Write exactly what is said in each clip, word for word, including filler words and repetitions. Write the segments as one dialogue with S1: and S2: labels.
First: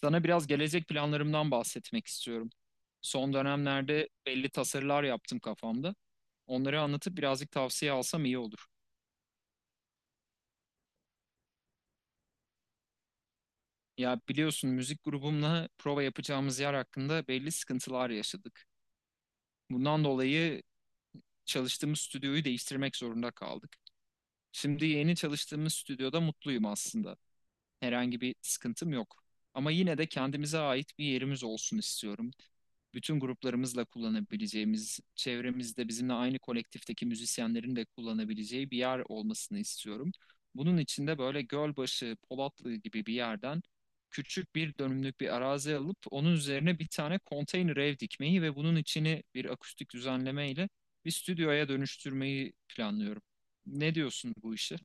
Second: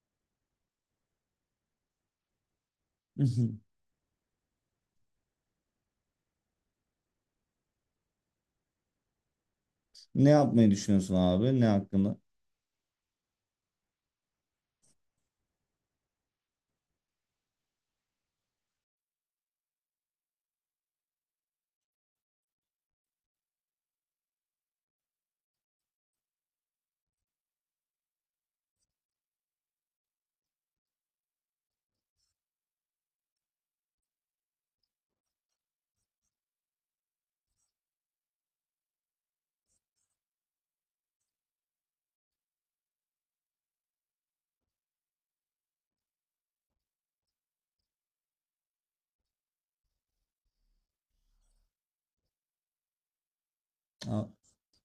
S1: Sana biraz gelecek planlarımdan bahsetmek istiyorum. Son dönemlerde belli tasarılar yaptım kafamda. Onları anlatıp birazcık tavsiye alsam iyi olur.
S2: Ne yapmayı düşünüyorsun abi? Ne hakkında?
S1: Ya biliyorsun müzik grubumla prova yapacağımız yer hakkında belli sıkıntılar yaşadık. Bundan dolayı çalıştığımız stüdyoyu değiştirmek zorunda kaldık. Şimdi yeni çalıştığımız stüdyoda mutluyum aslında. Herhangi bir sıkıntım yok. Ama yine de kendimize ait bir yerimiz olsun istiyorum. Bütün gruplarımızla kullanabileceğimiz, çevremizde bizimle aynı kolektifteki müzisyenlerin de kullanabileceği bir yer olmasını istiyorum. Bunun için de böyle Gölbaşı, Polatlı gibi bir yerden küçük bir dönümlük bir arazi alıp onun üzerine bir tane konteyner ev dikmeyi ve bunun içini bir akustik düzenlemeyle bir stüdyoya dönüştürmeyi planlıyorum. Ne diyorsun bu işe?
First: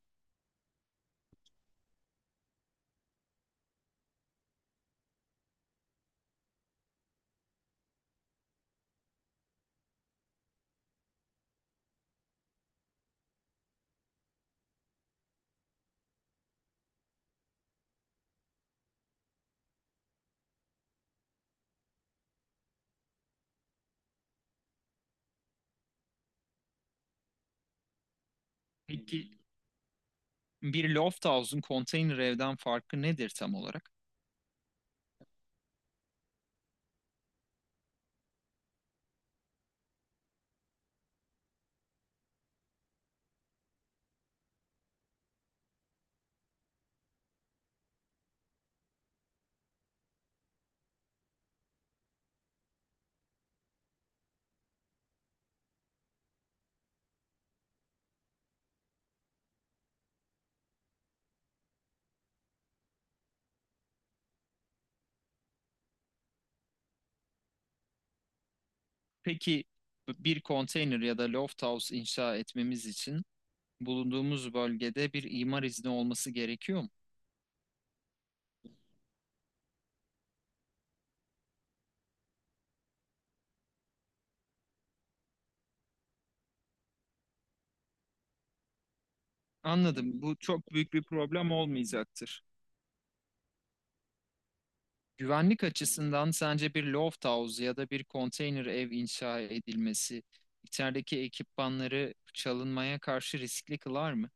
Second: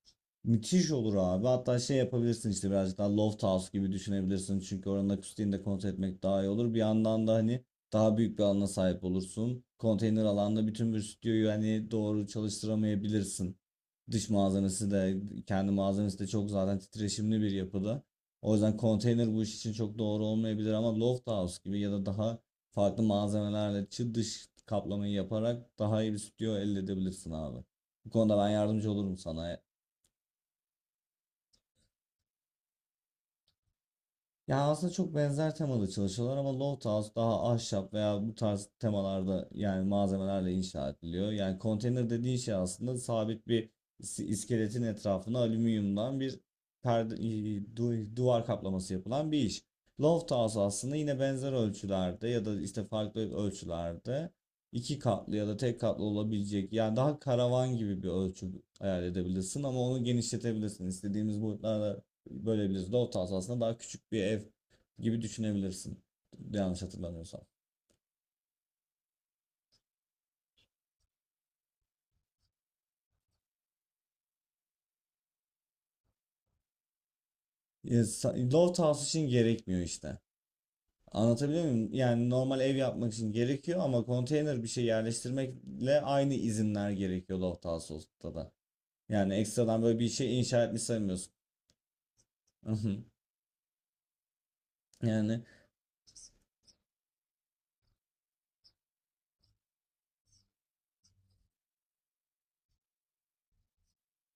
S2: Müthiş olur abi. Hatta şey yapabilirsin işte, birazcık daha loft house gibi düşünebilirsin. Çünkü oranın akustiğini de kontrol etmek daha iyi olur. Bir yandan da hani daha büyük bir alana sahip olursun. Konteyner alanda bütün bir stüdyoyu hani doğru çalıştıramayabilirsin. Dış malzemesi de kendi malzemesi de çok zaten titreşimli bir yapıda. O yüzden konteyner bu iş için çok doğru olmayabilir ama loft house gibi ya da daha farklı malzemelerle çı dış kaplamayı yaparak daha iyi bir stüdyo elde edebilirsin abi. Bu konuda ben yardımcı olurum
S1: Peki,
S2: sana.
S1: bir Lofthouse'un konteyner evden farkı nedir tam olarak?
S2: Ya aslında çok benzer temalı çalışıyorlar ama Loft House daha ahşap veya bu tarz temalarda, yani malzemelerle inşa ediliyor. Yani konteyner dediğin şey aslında sabit bir is- iskeletin etrafına alüminyumdan bir perde, i- du- duvar kaplaması yapılan bir iş. Loft House aslında yine benzer ölçülerde ya da işte farklı ölçülerde, iki katlı ya da tek katlı olabilecek, yani daha karavan gibi bir ölçü hayal edebilirsin ama onu genişletebilirsin. İstediğimiz boyutlarda, böyle Loft house aslında daha küçük bir ev gibi düşünebilirsin. Yanlış hatırlamıyorsam.
S1: Peki, bir konteyner ya da lofthouse inşa etmemiz için bulunduğumuz bölgede bir imar izni olması gerekiyor mu?
S2: E, House için gerekmiyor işte. Anlatabiliyor muyum? Yani normal ev yapmak için gerekiyor ama konteyner bir şey yerleştirmekle aynı izinler gerekiyor loft house'da da. Yani ekstradan böyle bir
S1: Anladım. Bu
S2: şey inşa
S1: çok
S2: etmiş
S1: büyük bir
S2: sayılmıyorsun.
S1: problem olmayacaktır.
S2: Yani.
S1: Güvenlik açısından sence bir loft house ya da bir konteyner ev inşa edilmesi içerideki ekipmanları çalınmaya karşı riskli kılar mı?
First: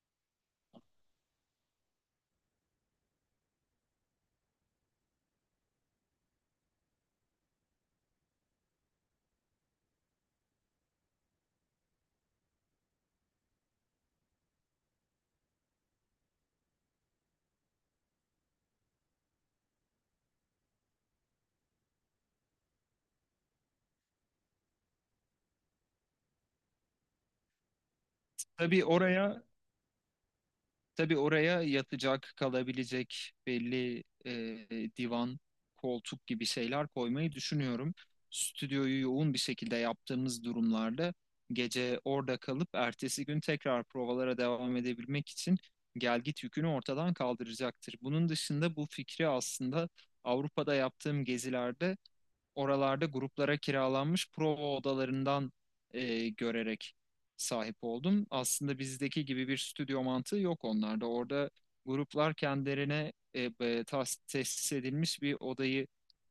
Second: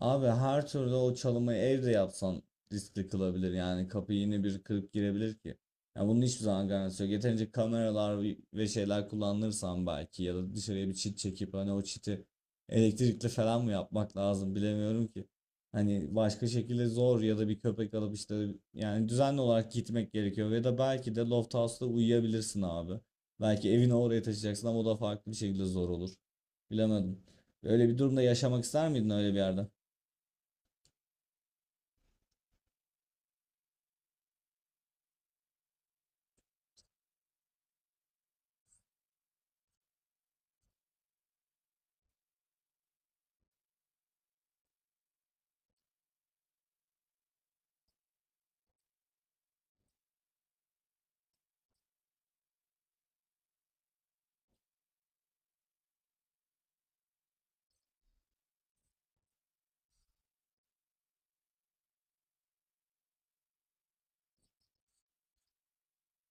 S2: Abi her türlü, o çalımı evde yapsan riskli kılabilir yani, kapıyı yine bir kırıp girebilir ki. Yani bunun hiçbir zaman garantisi yok. Yeterince kameralar ve şeyler kullanırsan belki, ya da dışarıya bir çit çekip hani o çiti elektrikli falan mı yapmak lazım bilemiyorum ki. Hani başka şekilde zor, ya da bir köpek alıp işte, yani düzenli olarak gitmek gerekiyor, ya da belki de loft house'da uyuyabilirsin abi. Belki evini oraya taşıyacaksın ama o da farklı bir şekilde zor olur. Bilemedim. Öyle bir durumda yaşamak
S1: Tabii
S2: ister miydin, öyle bir
S1: oraya
S2: yerde?
S1: Tabii oraya yatacak, kalabilecek belli e, divan, koltuk gibi şeyler koymayı düşünüyorum. Stüdyoyu yoğun bir şekilde yaptığımız durumlarda gece orada kalıp ertesi gün tekrar provalara devam edebilmek için gelgit yükünü ortadan kaldıracaktır. Bunun dışında bu fikri aslında Avrupa'da yaptığım gezilerde oralarda gruplara kiralanmış prova odalarından e, görerek sahip oldum. Aslında bizdeki gibi bir stüdyo mantığı yok onlarda. Orada gruplar kendilerine e, e, tas- tesis edilmiş bir odayı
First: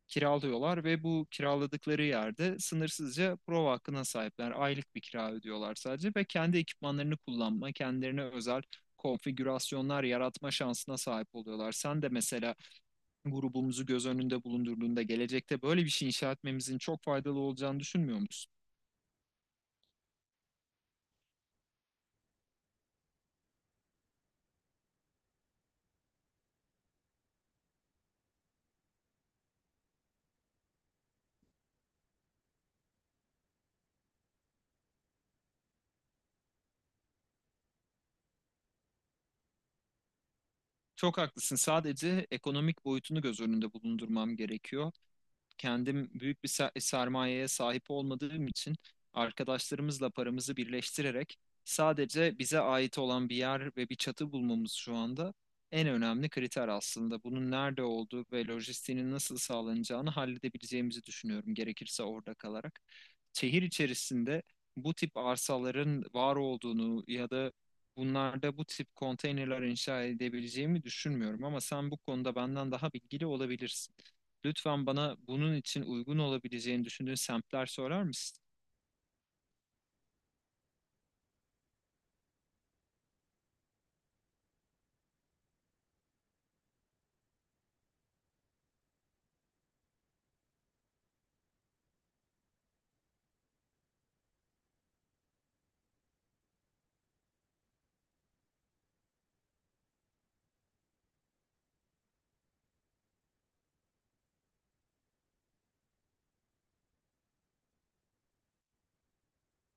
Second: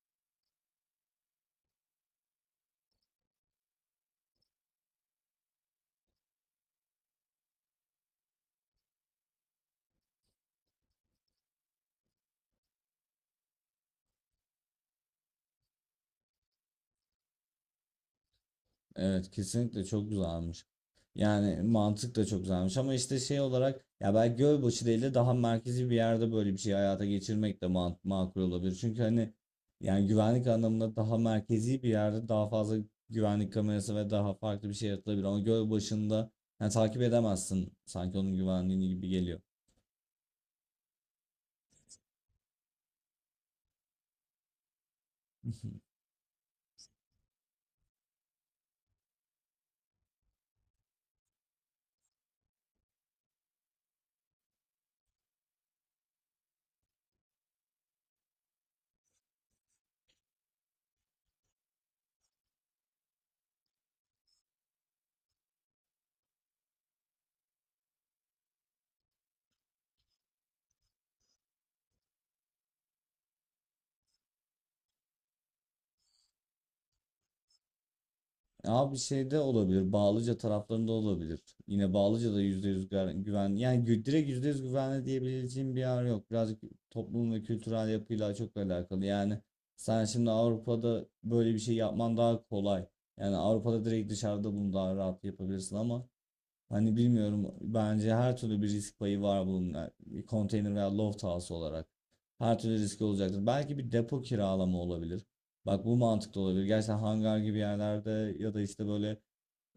S1: kiralıyorlar ve bu kiraladıkları yerde sınırsızca prova hakkına sahipler. Aylık bir kira ödüyorlar sadece ve kendi ekipmanlarını kullanma, kendilerine özel konfigürasyonlar yaratma şansına sahip oluyorlar. Sen de mesela grubumuzu göz önünde bulundurduğunda gelecekte böyle bir şey inşa etmemizin çok faydalı olacağını düşünmüyor musun?
S2: Evet, kesinlikle çok güzelmiş. Yani mantık da çok güzelmiş ama işte şey olarak, ya belki Gölbaşı değil de daha merkezi bir yerde böyle bir şeyi hayata geçirmek de man- makul olabilir. Çünkü hani, yani güvenlik anlamında daha merkezi bir yerde daha fazla güvenlik kamerası ve daha farklı bir şey yaratılabilir. Ama Gölbaşı'nda yani takip edemezsin sanki, onun güvenliğini gibi geliyor.
S1: Çok haklısın. Sadece ekonomik boyutunu göz önünde bulundurmam gerekiyor. Kendim büyük bir ser- sermayeye sahip olmadığım için arkadaşlarımızla paramızı birleştirerek sadece bize ait olan bir yer ve bir çatı bulmamız şu anda en önemli kriter aslında. Bunun nerede olduğu ve lojistiğinin nasıl sağlanacağını halledebileceğimizi düşünüyorum, gerekirse orada kalarak. Şehir içerisinde bu tip arsaların var olduğunu ya da bunlarda bu tip konteynerler inşa edebileceğimi düşünmüyorum, ama sen bu konuda benden daha bilgili olabilirsin. Lütfen bana bunun için uygun olabileceğini düşündüğün semtler sorar mısın?
S2: Abi şeyde olabilir. Bağlıca taraflarında olabilir. Yine Bağlıca'da yüzde yüz gar- güven. Yani gü- direkt yüzde yüz güvenli diyebileceğim bir yer yok. Birazcık toplum ve kültürel yapıyla çok alakalı. Yani sen şimdi Avrupa'da böyle bir şey yapman daha kolay. Yani Avrupa'da direkt dışarıda bunu daha rahat yapabilirsin ama hani bilmiyorum, bence her türlü bir risk payı var bunun, yani konteyner veya loft house olarak. Her türlü riski olacaktır. Belki bir depo kiralama olabilir. Bak, bu mantıklı olabilir. Gerçekten hangar gibi yerlerde ya da işte böyle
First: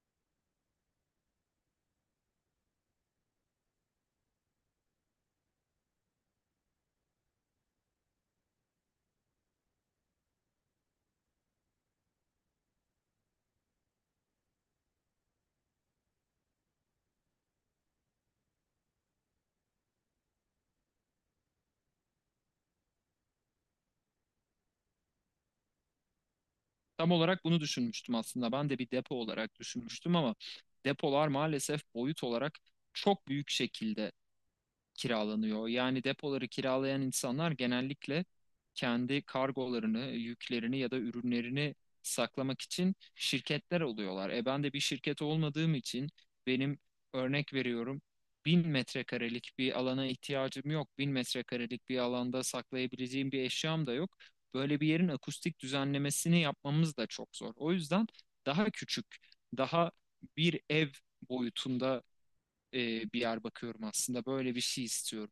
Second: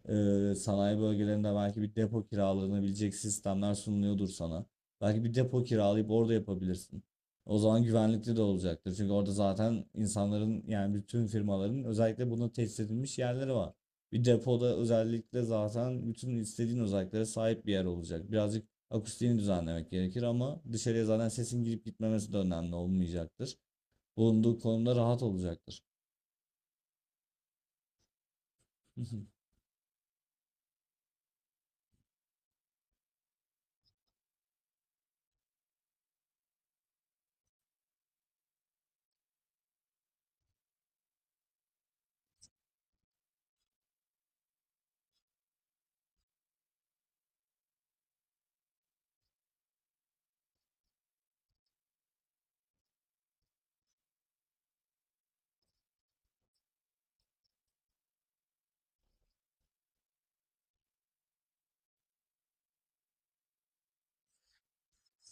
S2: ee, sanayi bölgelerinde belki bir depo kiralanabilecek sistemler sunuluyordur sana. Belki bir depo kiralayıp orada yapabilirsin. O zaman güvenlikli de olacaktır. Çünkü orada zaten insanların, yani bütün firmaların özellikle buna tesis edilmiş yerleri var. Bir depoda özellikle zaten bütün istediğin özelliklere sahip bir yer olacak. Birazcık akustiğini düzenlemek gerekir ama dışarıya zaten sesin girip gitmemesi de önemli olmayacaktır. Bulunduğu konumda rahat olacaktır.
S1: Tam olarak bunu düşünmüştüm aslında. Ben de bir depo olarak düşünmüştüm, ama depolar maalesef boyut olarak çok büyük şekilde kiralanıyor. Yani depoları kiralayan insanlar genellikle kendi kargolarını, yüklerini ya da ürünlerini saklamak için şirketler oluyorlar. E ben de bir şirket olmadığım için benim, örnek veriyorum, bin metrekarelik bir alana ihtiyacım yok. Bin metrekarelik bir alanda saklayabileceğim bir eşyam da yok. Böyle bir yerin akustik düzenlemesini yapmamız da çok zor. O yüzden daha küçük, daha bir ev boyutunda e, bir yer bakıyorum aslında. Böyle bir şey istiyorum.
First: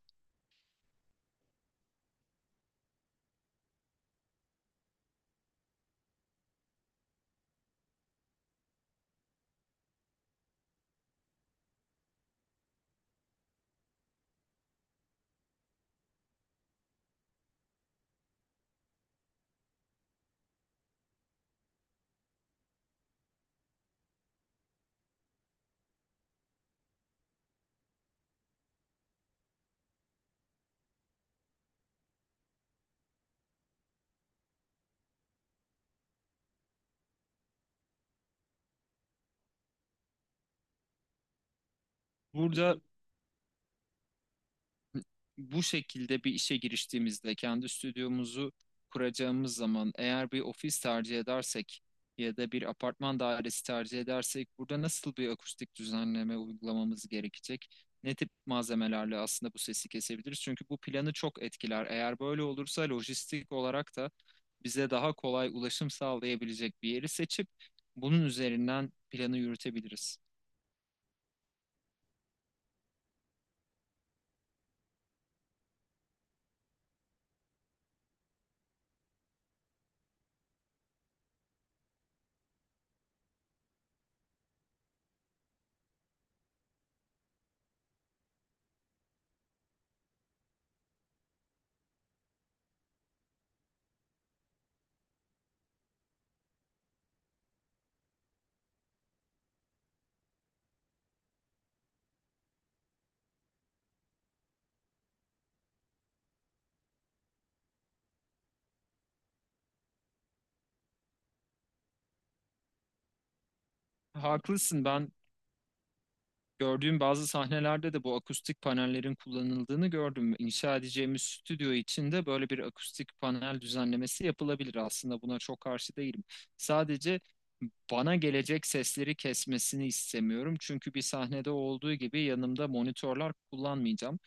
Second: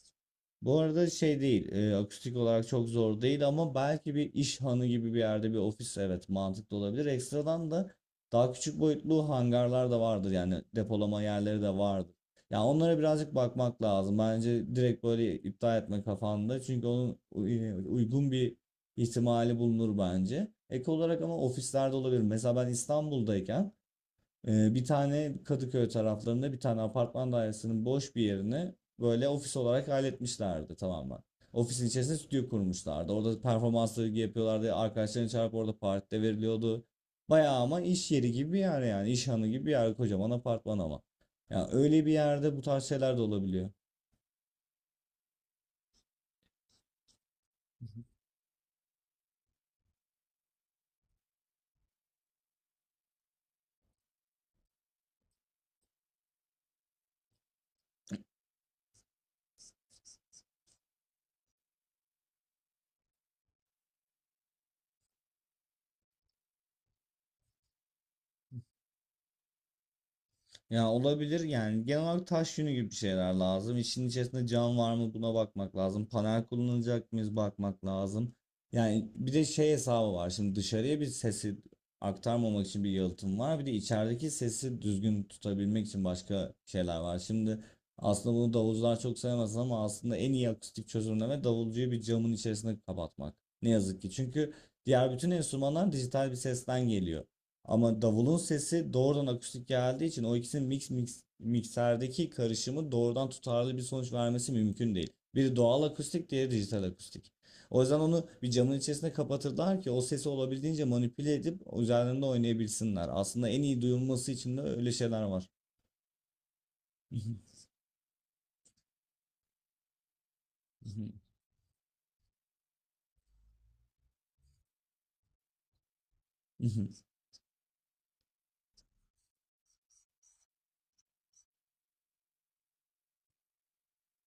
S2: Bu arada şey değil, e, akustik olarak çok zor değil ama belki bir iş hanı gibi bir yerde bir ofis, evet, mantıklı olabilir. Ekstradan da daha küçük boyutlu hangarlar da vardır, yani depolama yerleri de vardır. Yani onlara birazcık bakmak lazım. Bence direkt böyle iptal etme kafanda, çünkü onun uy- uygun bir ihtimali bulunur bence. Ek olarak ama ofislerde olabilir. Mesela ben İstanbul'dayken ee, bir tane Kadıköy taraflarında bir tane apartman dairesinin boş bir yerini böyle ofis olarak halletmişlerdi tamamen. Ofisin içerisinde stüdyo kurmuşlardı. Orada performansları yapıyorlardı. Arkadaşlarını çağırıp orada partide veriliyordu. Bayağı ama iş yeri gibi bir yer yani. İş hanı gibi bir yer. Kocaman apartman ama. Yani öyle bir yerde bu
S1: Burada
S2: tarz şeyler de olabiliyor.
S1: bu şekilde bir işe giriştiğimizde kendi stüdyomuzu kuracağımız zaman eğer bir ofis tercih edersek ya da bir apartman dairesi tercih edersek burada nasıl bir akustik düzenleme uygulamamız gerekecek? Ne tip malzemelerle aslında bu sesi kesebiliriz? Çünkü bu planı çok etkiler. Eğer böyle olursa lojistik olarak da bize daha kolay ulaşım sağlayabilecek bir yeri seçip bunun üzerinden planı yürütebiliriz.
S2: Ya olabilir, yani genel olarak taş yünü gibi bir şeyler lazım. İşin içerisinde cam var mı buna bakmak lazım. Panel kullanacak mıyız, bakmak lazım. Yani bir de şey hesabı var. Şimdi dışarıya bir sesi aktarmamak için bir yalıtım var. Bir de içerideki sesi düzgün tutabilmek için başka şeyler var. Şimdi, aslında bunu davulcular çok sevmez ama aslında en iyi akustik çözümleme, davulcuyu bir camın içerisine kapatmak. Ne yazık ki. Çünkü diğer bütün enstrümanlar dijital bir sesten geliyor. Ama davulun sesi doğrudan akustik geldiği için o ikisinin mix, mix mikserdeki karışımı doğrudan tutarlı bir sonuç vermesi mümkün değil. Biri doğal akustik, diğeri dijital akustik. O yüzden onu bir camın içerisine kapatırlar ki o sesi olabildiğince manipüle edip üzerlerinde oynayabilsinler. Aslında en iyi duyulması için de
S1: Haklısın,
S2: öyle
S1: ben
S2: şeyler var.
S1: gördüğüm bazı sahnelerde de bu akustik panellerin kullanıldığını gördüm. İnşa edeceğimiz stüdyo için de böyle bir akustik panel düzenlemesi yapılabilir. Aslında buna çok karşı değilim. Sadece bana gelecek sesleri kesmesini istemiyorum. Çünkü bir sahnede olduğu gibi yanımda monitörler kullanmayacağım.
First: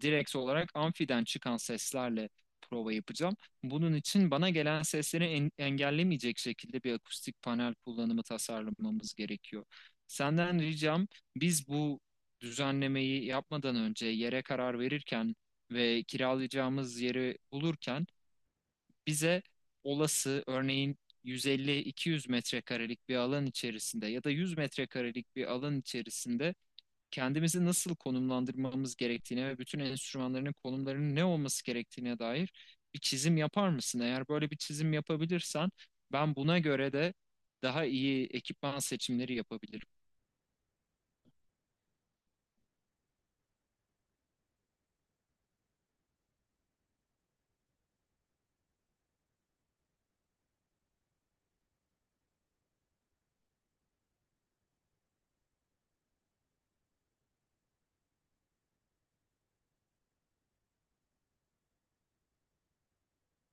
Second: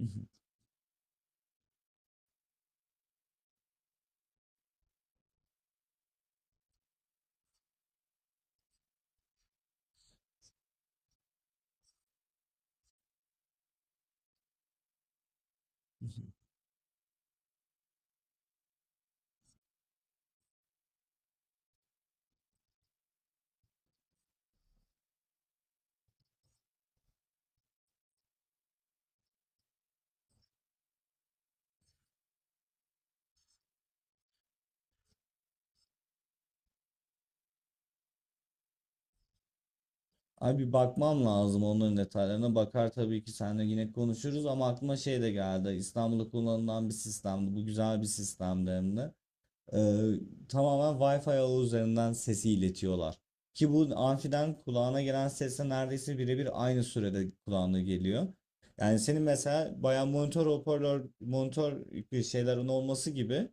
S1: Direkt olarak amfiden çıkan seslerle prova yapacağım. Bunun için bana gelen sesleri en- engellemeyecek şekilde bir akustik panel kullanımı tasarlamamız gerekiyor. Senden ricam, biz bu düzenlemeyi yapmadan önce yere karar verirken ve kiralayacağımız yeri bulurken bize olası, örneğin yüz elli iki yüz metrekarelik bir alan içerisinde ya da yüz metrekarelik bir alan içerisinde kendimizi nasıl konumlandırmamız gerektiğine ve bütün enstrümanların konumlarının ne olması gerektiğine dair bir çizim yapar mısın? Eğer böyle bir çizim yapabilirsen ben buna göre de daha iyi ekipman seçimleri yapabilirim.
S2: Ay, bir bakmam lazım onların detaylarına. Bakar tabii ki, seninle yine konuşuruz ama aklıma şey de geldi. İstanbul'da kullanılan bir sistemdi. Bu güzel bir sistemdi hem de. Ee, Tamamen Wi-Fi ağı üzerinden sesi iletiyorlar. Ki bu amfiden kulağına gelen sesle neredeyse birebir aynı sürede kulağına geliyor. Yani senin mesela bayağı monitör hoparlör, monitör bir şeylerin olması gibi,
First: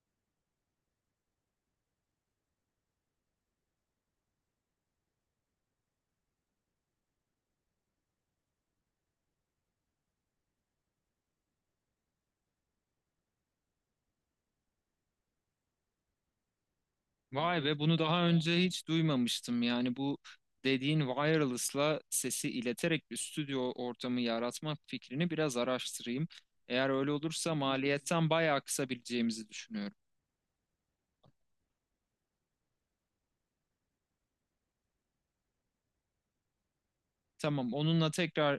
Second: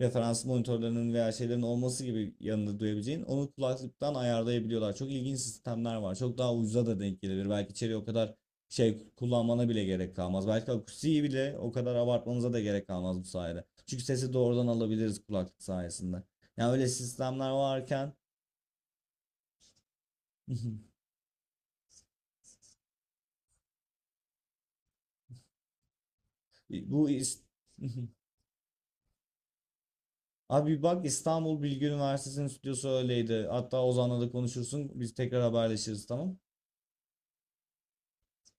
S2: referans monitörlerinin veya şeylerin olması gibi yanında duyabileceğin, onu kulaklıktan ayarlayabiliyorlar. Çok ilginç sistemler var. Çok daha ucuza da denk gelebilir. Belki içeriye o kadar şey kullanmana bile gerek kalmaz. Belki akustiği bile o kadar abartmanıza da gerek kalmaz bu sayede. Çünkü sesi doğrudan alabiliriz kulaklık sayesinde. Yani öyle sistemler
S1: Vay be, bunu
S2: varken.
S1: daha önce hiç duymamıştım. Yani bu dediğin wireless'la sesi ileterek bir stüdyo ortamı yaratma fikrini biraz araştırayım. Eğer
S2: bu
S1: öyle
S2: is-
S1: olursa maliyetten bayağı kısabileceğimizi düşünüyorum.
S2: Abi bak, İstanbul Bilgi Üniversitesi'nin stüdyosu öyleydi. Hatta Ozan'la da konuşursun. Biz tekrar haberleşiriz, tamam.
S1: Tamam, onunla tekrar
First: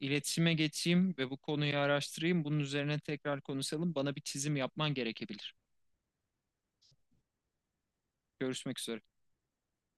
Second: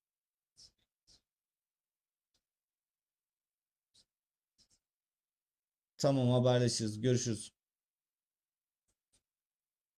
S1: iletişime geçeyim ve bu konuyu araştırayım. Bunun üzerine tekrar konuşalım. Bana bir çizim yapman gerekebilir.
S2: Tamam, haberleşiriz. Görüşürüz.
S1: Görüşmek üzere.